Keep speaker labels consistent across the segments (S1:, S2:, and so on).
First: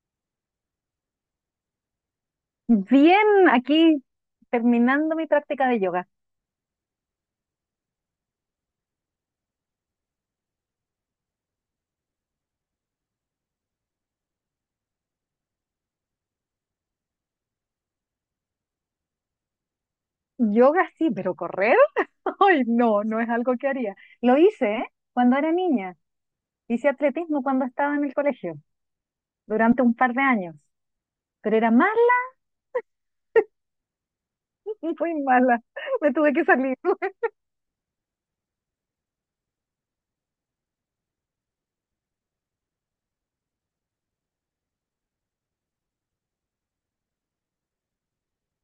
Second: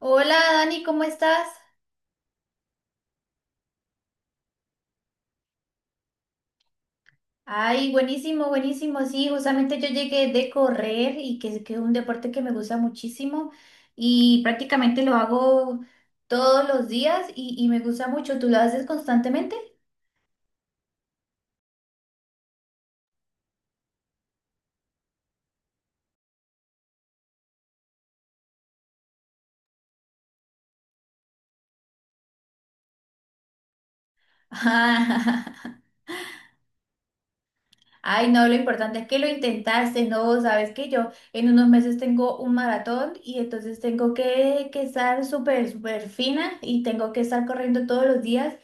S1: Hola Dani, ¿cómo estás?
S2: Bien, aquí terminando mi práctica de yoga.
S1: Ay, buenísimo, buenísimo. Sí, justamente yo llegué de correr y que es un deporte que me gusta muchísimo y prácticamente lo hago todos los días y me gusta mucho. ¿Tú lo haces constantemente?
S2: Yoga sí, pero correr, ay, no, no es algo que haría. Lo hice, ¿eh?, cuando era niña. Hice atletismo cuando estaba en el colegio, durante un par de años. Pero era mala, muy mala. Me tuve que salir.
S1: Ay, no, lo importante es que lo intentaste, no, sabes que yo en unos meses tengo un maratón y entonces tengo que estar súper, súper fina y tengo que estar corriendo todos los días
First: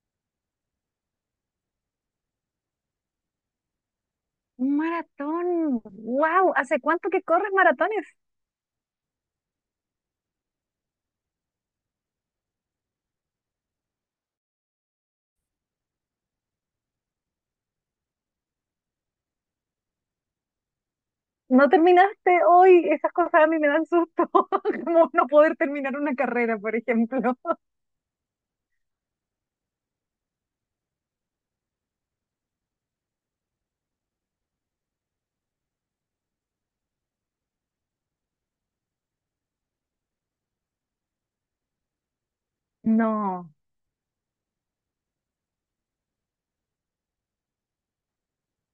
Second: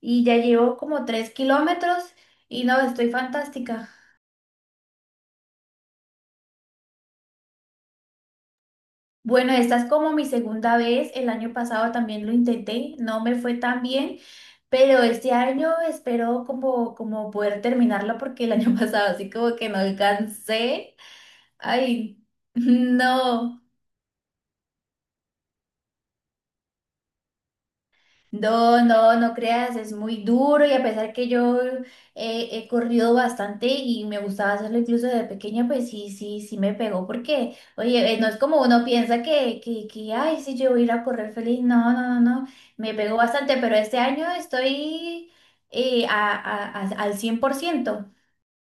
S1: y ya llevo como 3 kilómetros y no, estoy fantástica.
S2: Un maratón. ¡Wow! ¿Hace cuánto que corres maratones?
S1: Bueno, esta es como mi segunda vez, el año pasado también lo intenté, no me fue tan bien, pero este año espero como poder terminarlo porque el año pasado así como que no alcancé.
S2: No
S1: Ay,
S2: terminaste hoy. Esas cosas a mí
S1: no.
S2: me dan susto. Como no poder terminar una carrera, por ejemplo.
S1: No, no, no creas, es muy duro y a pesar que yo he corrido bastante y me gustaba hacerlo incluso desde pequeña, pues sí, sí, sí me pegó porque, oye, no es como uno piensa que, ay, sí, yo voy a ir a correr feliz, no, no, no, no, me pegó
S2: No.
S1: bastante, pero este año estoy al 100%.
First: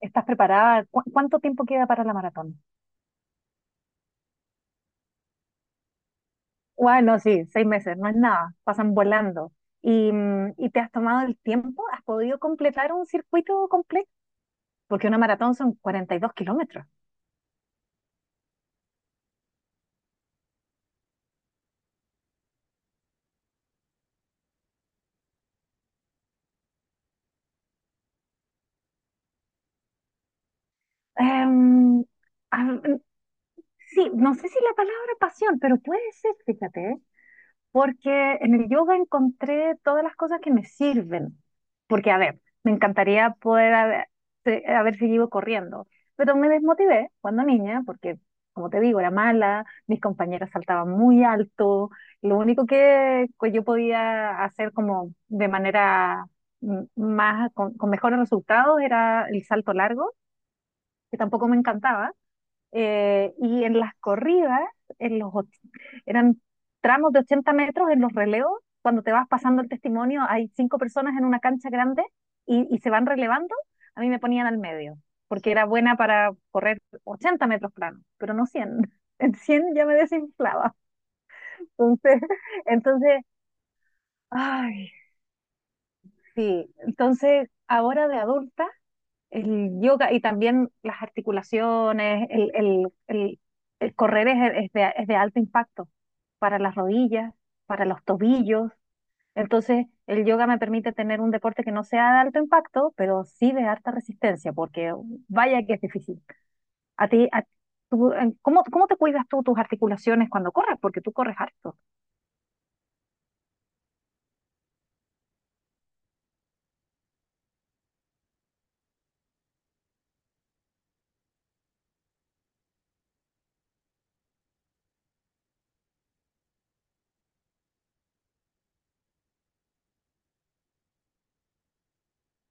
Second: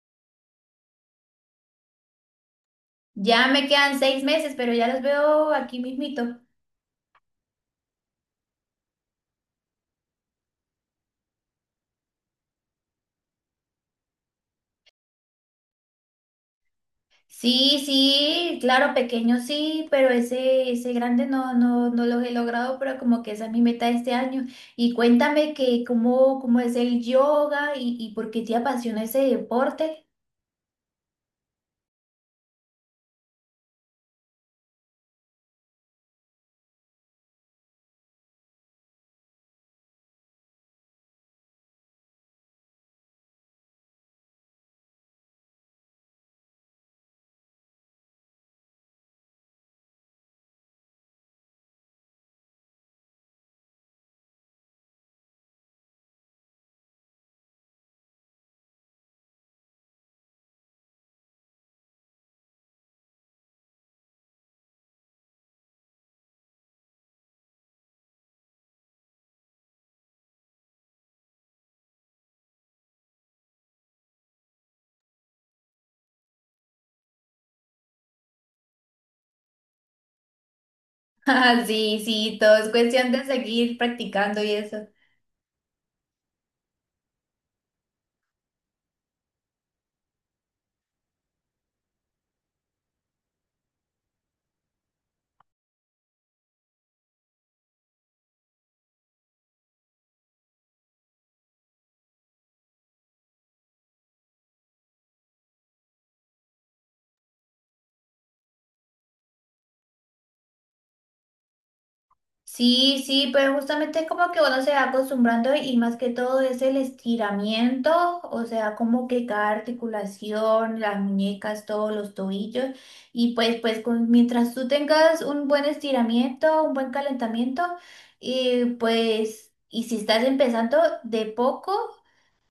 S2: ¿Estás preparada? ¿Cuánto tiempo queda para la maratón?
S1: Ya me quedan 6 meses, pero ya los veo aquí mismito.
S2: Bueno, sí, 6 meses, no es nada, pasan volando. ¿Y te has tomado el tiempo? ¿Has podido completar un circuito completo? Porque una maratón son 42 kilómetros.
S1: Sí, sí, claro, pequeño sí, pero ese grande no, no, no los he logrado, pero como que esa es mi meta de este año. Y cuéntame que cómo, cómo es el yoga y por qué te apasiona ese deporte.
S2: Em, a- sí, no sé si la palabra pasión, pero puede ser, fíjate, ¿eh? Porque en el yoga encontré todas las cosas que me sirven. Porque, a ver, me encantaría poder haber seguido corriendo, pero me desmotivé cuando niña, porque, como te digo, era mala, mis compañeras saltaban muy alto, lo único que yo podía hacer como de manera más, con mejores resultados era el salto largo, que tampoco me encantaba. Y en las corridas, en los, och- eran tramos de 80 metros en los relevos, cuando te vas pasando el testimonio, hay cinco personas en una cancha grande y se van relevando, a mí me ponían al medio, porque era buena para correr 80 metros planos pero no 100. En 100 ya me desinflaba.
S1: Ah, sí,
S2: Entonces,
S1: sí, todo es cuestión de
S2: entonces,
S1: seguir practicando y eso.
S2: ay, sí, entonces ahora de adulta, el yoga y también las articulaciones, el correr es de alto impacto para las rodillas, para los tobillos. Entonces, el yoga me permite tener un deporte que no sea de alto impacto, pero sí de harta resistencia, porque vaya que es difícil. A ti, a- tú, en- ¿cómo, cómo te cuidas tú tus articulaciones cuando corres? Porque tú corres harto.
S1: Sí, sí, pero justamente es como que uno se va acostumbrando y más que todo es el estiramiento, o sea, como que cada articulación, las muñecas, todos los tobillos, mientras tú tengas un buen estiramiento, un buen calentamiento, y pues, y si estás empezando de poco,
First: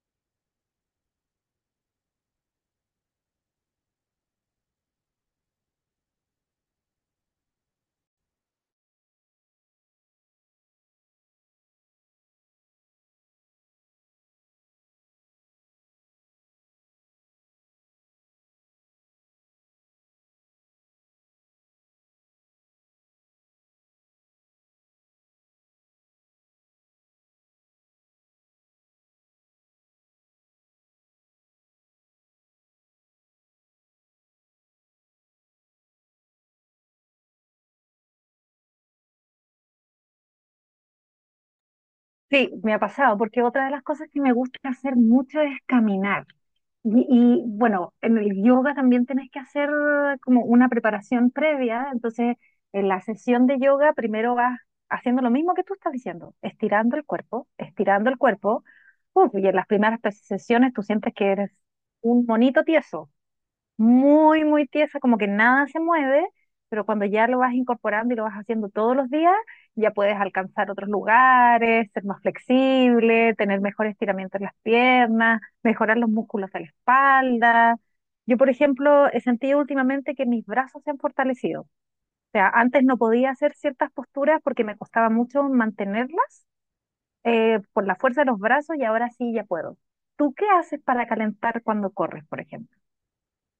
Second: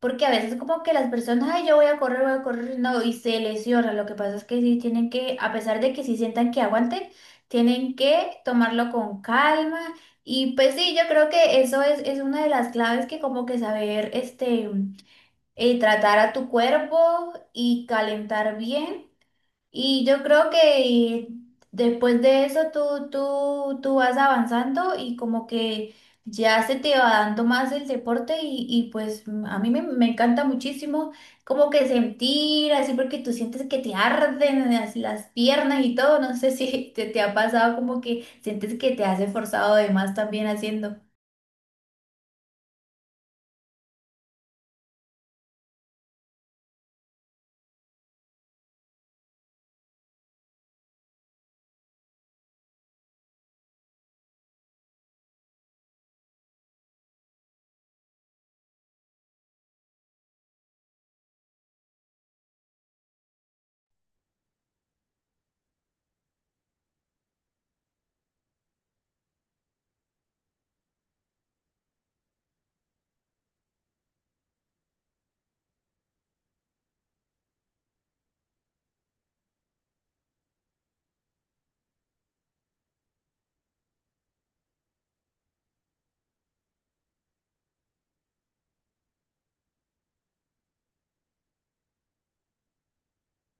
S1: porque a veces como que las personas, ay, yo voy a correr, no, y se lesionan. Lo que pasa es que sí tienen que, a pesar de que sí sientan que aguanten, tienen que tomarlo con calma. Y pues sí, yo creo que es una de las claves que como que saber, tratar a tu cuerpo y calentar bien y yo creo que después de eso tú vas avanzando y como que ya se te va dando más el deporte y a mí me encanta muchísimo como que sentir así porque tú sientes que te arden las piernas y todo. No sé si te ha pasado como que sientes que te has esforzado de más también haciendo.
S2: Sí, me ha pasado, porque otra de las cosas que me gusta hacer mucho es caminar. Y, bueno, en el yoga también tenés que hacer como una preparación previa. Entonces, en la sesión de yoga primero vas haciendo lo mismo que tú estás diciendo, estirando el cuerpo, estirando el cuerpo. Uf, y en las primeras sesiones tú sientes que eres un monito tieso, muy, muy tiesa, como que nada se mueve, pero cuando ya lo vas incorporando y lo vas haciendo todos los días, ya puedes alcanzar otros lugares, ser más flexible, tener mejor estiramiento en las piernas, mejorar los músculos de la espalda. Yo, por ejemplo, he sentido últimamente que mis brazos se han fortalecido. O sea, antes no podía hacer ciertas posturas porque me costaba mucho mantenerlas por la fuerza de los brazos, y ahora sí ya puedo. ¿Tú qué haces para calentar cuando corres, por ejemplo?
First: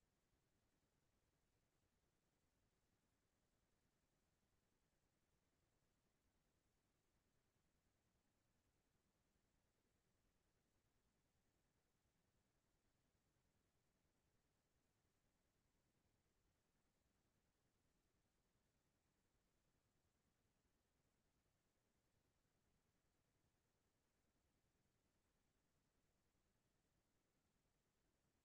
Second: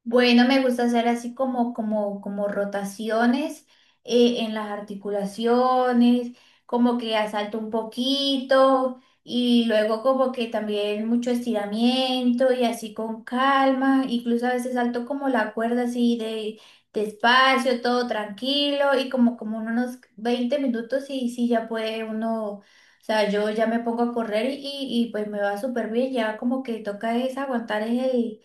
S1: Bueno, me gusta hacer así como rotaciones en las articulaciones, como que asalto un poquito y luego como que también mucho estiramiento y así con calma, incluso a veces salto como la cuerda así de despacio, todo tranquilo y como en unos 20 minutos y sí ya puede uno, o sea, yo ya me pongo a correr y pues me va súper bien, ya como que toca es aguantar el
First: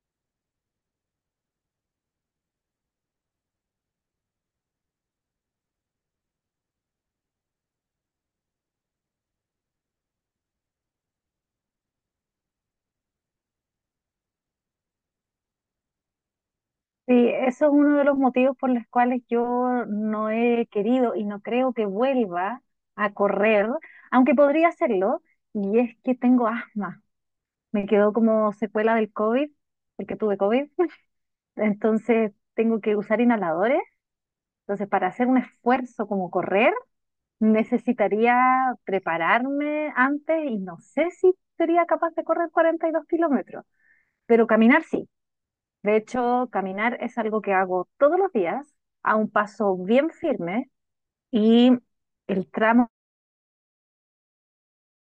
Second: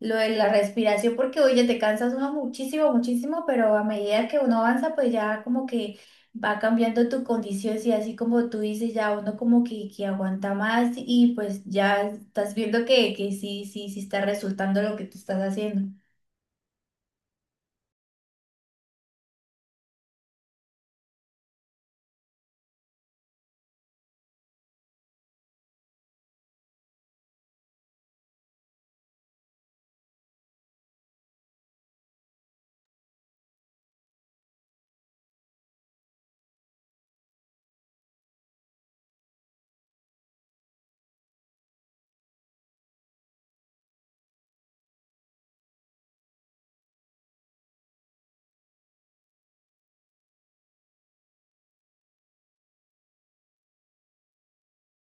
S1: lo de la respiración, porque oye, te cansas uno muchísimo, muchísimo, pero a medida que uno avanza, pues ya como que va cambiando tu condición, y así como tú dices, ya uno como que aguanta más y pues ya estás viendo que sí, sí, sí está resultando lo que tú estás haciendo.
S2: Sí, eso es uno de los motivos por los cuales yo no he querido y no creo que vuelva a correr, aunque podría hacerlo, y es que tengo asma. Me quedó como secuela del COVID, porque tuve COVID, entonces tengo que usar inhaladores. Entonces, para hacer un esfuerzo como correr, necesitaría prepararme antes y no sé si sería capaz de correr 42 kilómetros, pero caminar sí. De hecho, caminar es algo que hago todos los días a un paso bien firme y el tramo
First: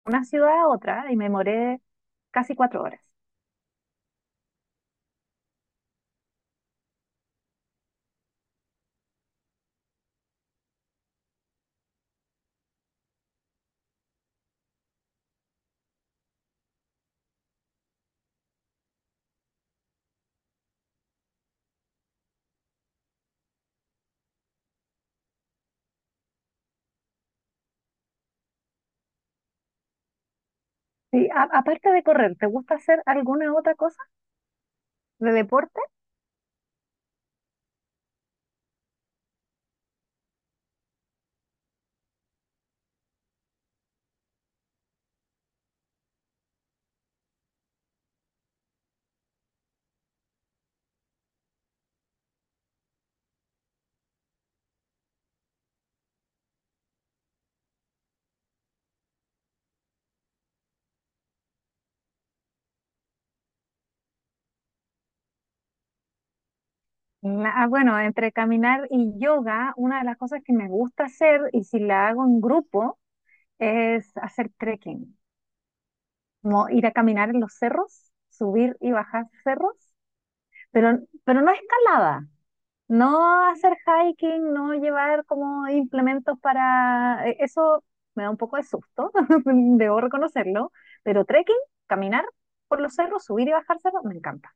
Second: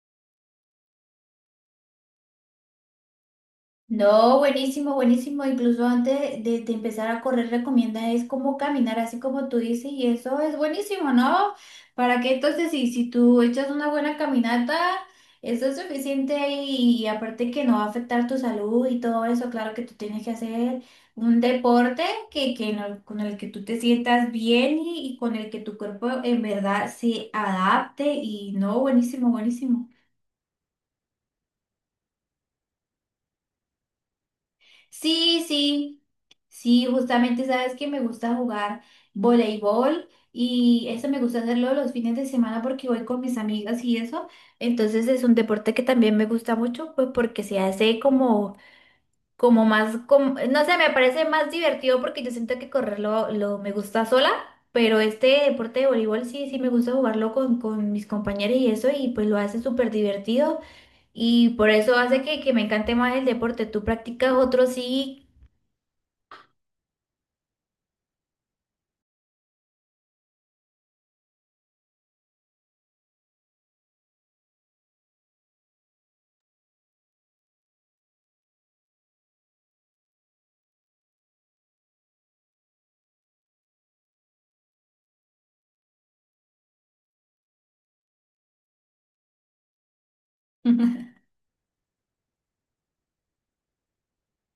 S2: de una ciudad a otra, y me demoré casi 4 horas.
S1: No, buenísimo, buenísimo. Incluso antes de empezar a correr, recomienda es como caminar, así como tú dices, y eso es buenísimo, ¿no? Para que entonces, si tú echas una buena caminata, eso es suficiente y aparte que no va a afectar tu salud y todo eso, claro que tú tienes que hacer un deporte que no- con el que tú te sientas bien y con el que tu cuerpo en verdad se adapte y no, buenísimo, buenísimo.
S2: Sí, aparte de correr, ¿te gusta hacer alguna otra cosa de
S1: Sí,
S2: deporte?
S1: sí, sí, justamente sabes que me gusta jugar voleibol y eso me gusta hacerlo los fines de semana porque voy con mis amigas y eso. Entonces es un deporte que también me gusta mucho, pues porque se hace no sé, me parece más divertido porque yo siento que me gusta sola, pero este deporte de voleibol sí, sí me gusta jugarlo con mis compañeros y eso y pues lo hace súper divertido y por eso hace que me encante más el deporte. ¿Tú practicas otro sí?
S2: Bueno, entre caminar y yoga, una de las cosas que me gusta hacer y si la hago en grupo es hacer trekking, como ir a caminar en los cerros, subir y bajar cerros, pero, pero no escalada. No hacer hiking, no llevar como implementos Eso me da un poco de susto, debo reconocerlo, pero trekking, caminar por los cerros, subir y bajar cerros, me encanta.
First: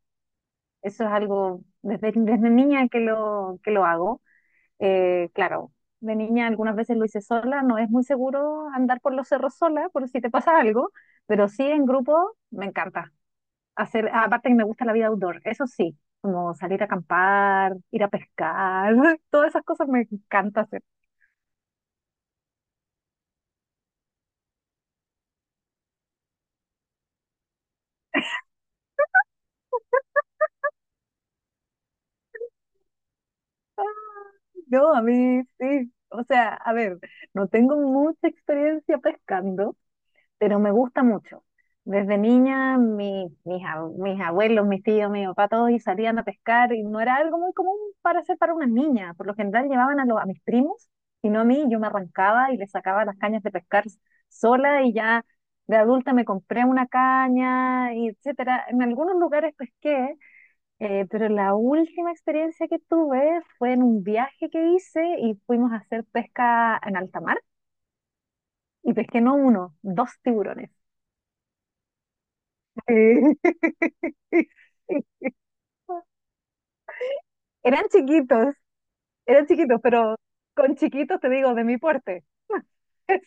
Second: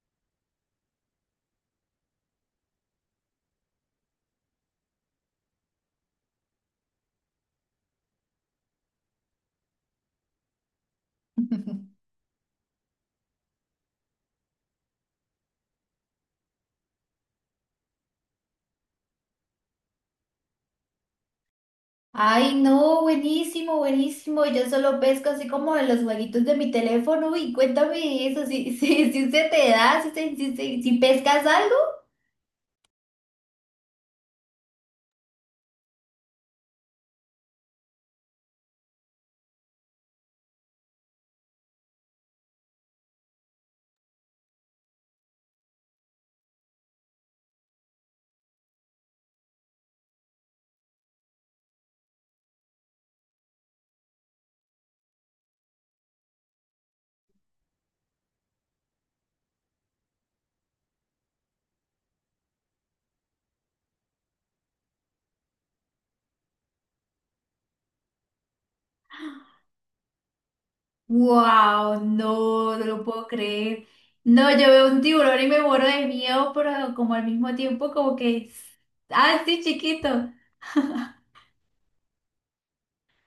S2: Eso es algo desde, desde niña que lo hago. Claro, de niña algunas veces lo hice sola, no es muy seguro andar por los cerros sola por si te pasa algo, pero sí en grupo me encanta hacer, aparte que me gusta la vida outdoor, eso sí, como salir a acampar, ir a pescar, todas esas cosas me encanta hacer.
S1: Ay, no, buenísimo, buenísimo. Yo solo pesco así como en los jueguitos de mi teléfono. Y cuéntame eso, si, si, si se te da, si, se- si, se- si pescas algo.
S2: A mí, sí, o sea, a ver, no tengo mucha experiencia pescando, pero me gusta mucho. Desde niña, mis abuelos, mis tíos, mi papá, todos y salían a pescar y no era algo muy común para hacer para una niña. Por lo general llevaban a mis primos y no a mí. Yo me arrancaba y les sacaba las cañas de pescar sola y ya de adulta me compré una caña, y etcétera. En algunos lugares pesqué, pero la última experiencia que tuve fue en un viaje que hice y fuimos a hacer pesca en alta mar y pesqué no uno, dos tiburones.
S1: ¡Wow! No, no lo puedo
S2: Sí.
S1: creer. No, yo veo un tiburón y me muero de miedo, pero como al mismo
S2: Eran
S1: tiempo, como que,
S2: chiquitos,
S1: ah,
S2: eran
S1: sí,
S2: chiquitos,
S1: chiquito.
S2: pero con chiquitos te digo, de mi porte. Es-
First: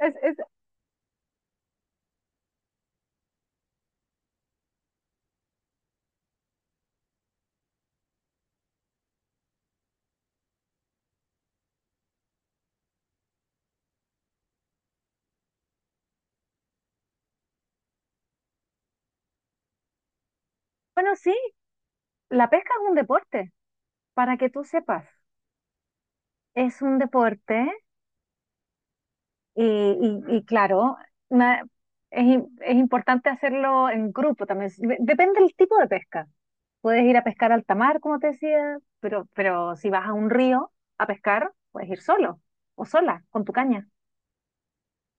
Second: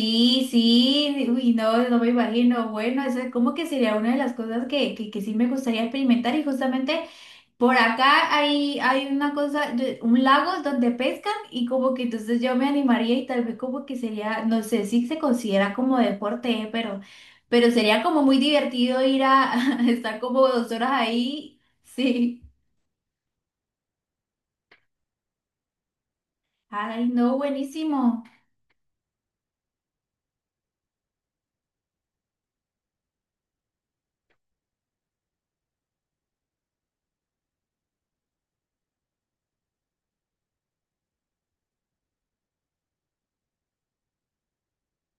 S2: es- es-
S1: sí, uy, no, no me imagino. Bueno, eso es como que sería una de las cosas que sí me gustaría experimentar y justamente. Por acá hay una cosa, de- un lago donde pescan y como que entonces yo me animaría y tal vez como que sería, no sé si se considera como deporte, ¿eh? Pero sería como muy divertido ir a, estar como 2 horas
S2: Bueno, sí,
S1: ahí. Sí.
S2: la pesca es un deporte, para que tú sepas. Es un
S1: Ay, no,
S2: deporte
S1: buenísimo.
S2: y claro, na- es importante hacerlo en grupo también. Si, De- Depende del tipo de pesca. Puedes ir a pescar a alta mar, como te decía, pero si vas a un río a pescar, puedes ir solo o sola, con tu caña.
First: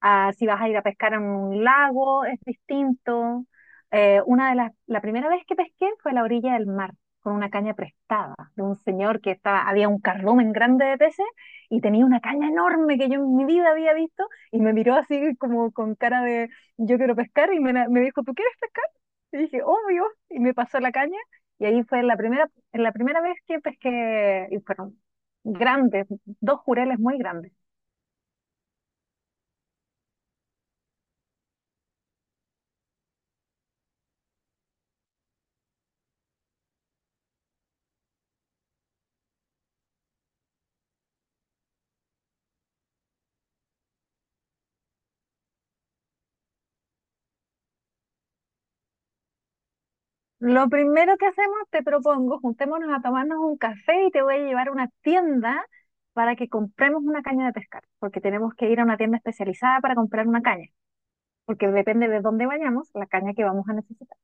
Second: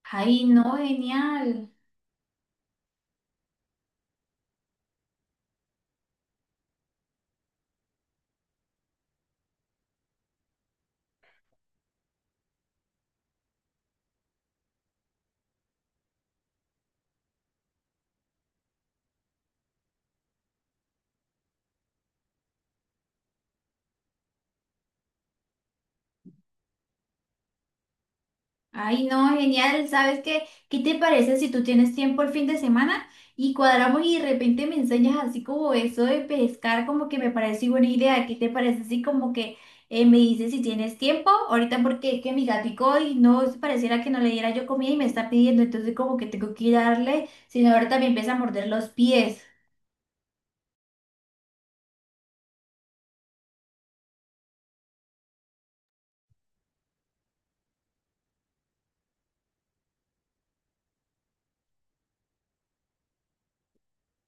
S2: A
S1: Ay,
S2: Si vas a
S1: no,
S2: ir a pescar en un
S1: genial.
S2: lago, es distinto. La primera vez que pesqué fue a la orilla del mar, con una caña prestada de un señor que estaba, había un cardumen grande de peces y tenía una caña enorme que yo en mi vida había visto y me miró así como con cara de yo quiero pescar y me dijo, ¿tú quieres pescar? Y dije, obvio, y me pasó la caña y ahí fue la primera vez que pesqué y fueron grandes, dos jureles muy grandes.
S1: Ay, no, genial. ¿Sabes qué? ¿Qué te parece si tú tienes tiempo el fin de semana y cuadramos y de repente me enseñas así como eso de pescar, como que me parece buena idea? ¿Qué te parece así como que me dices si tienes tiempo? Ahorita porque es que mi gatico y no pareciera que no le diera yo comida y me está pidiendo, entonces como que tengo que ir a darle, sino ahorita me empieza a morder los pies.
S2: Lo primero que hacemos, te propongo, juntémonos a tomarnos un café y te voy a llevar a una tienda para que compremos una caña de pescar, porque tenemos que ir a una tienda especializada para comprar una caña, porque depende de dónde vayamos, la caña que vamos a necesitar.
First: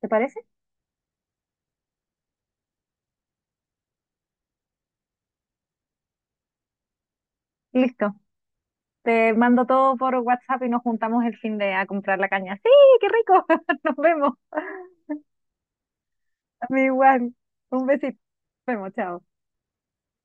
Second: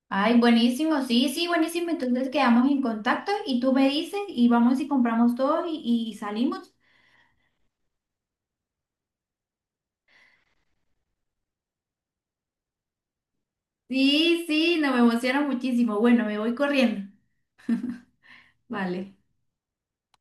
S2: ¿Te
S1: Ay,
S2: parece?
S1: buenísimo, sí, sí, buenísimo. Entonces quedamos en contacto y tú me dices y vamos y compramos todo y salimos.
S2: Listo. Te mando todo por WhatsApp y nos juntamos el fin de a comprar la caña. ¡Sí, qué rico! Nos vemos.
S1: Sí, sí, no me emociona muchísimo. Bueno, me voy
S2: A mí
S1: corriendo.
S2: igual. Un besito. Nos vemos,
S1: Vale.
S2: chao.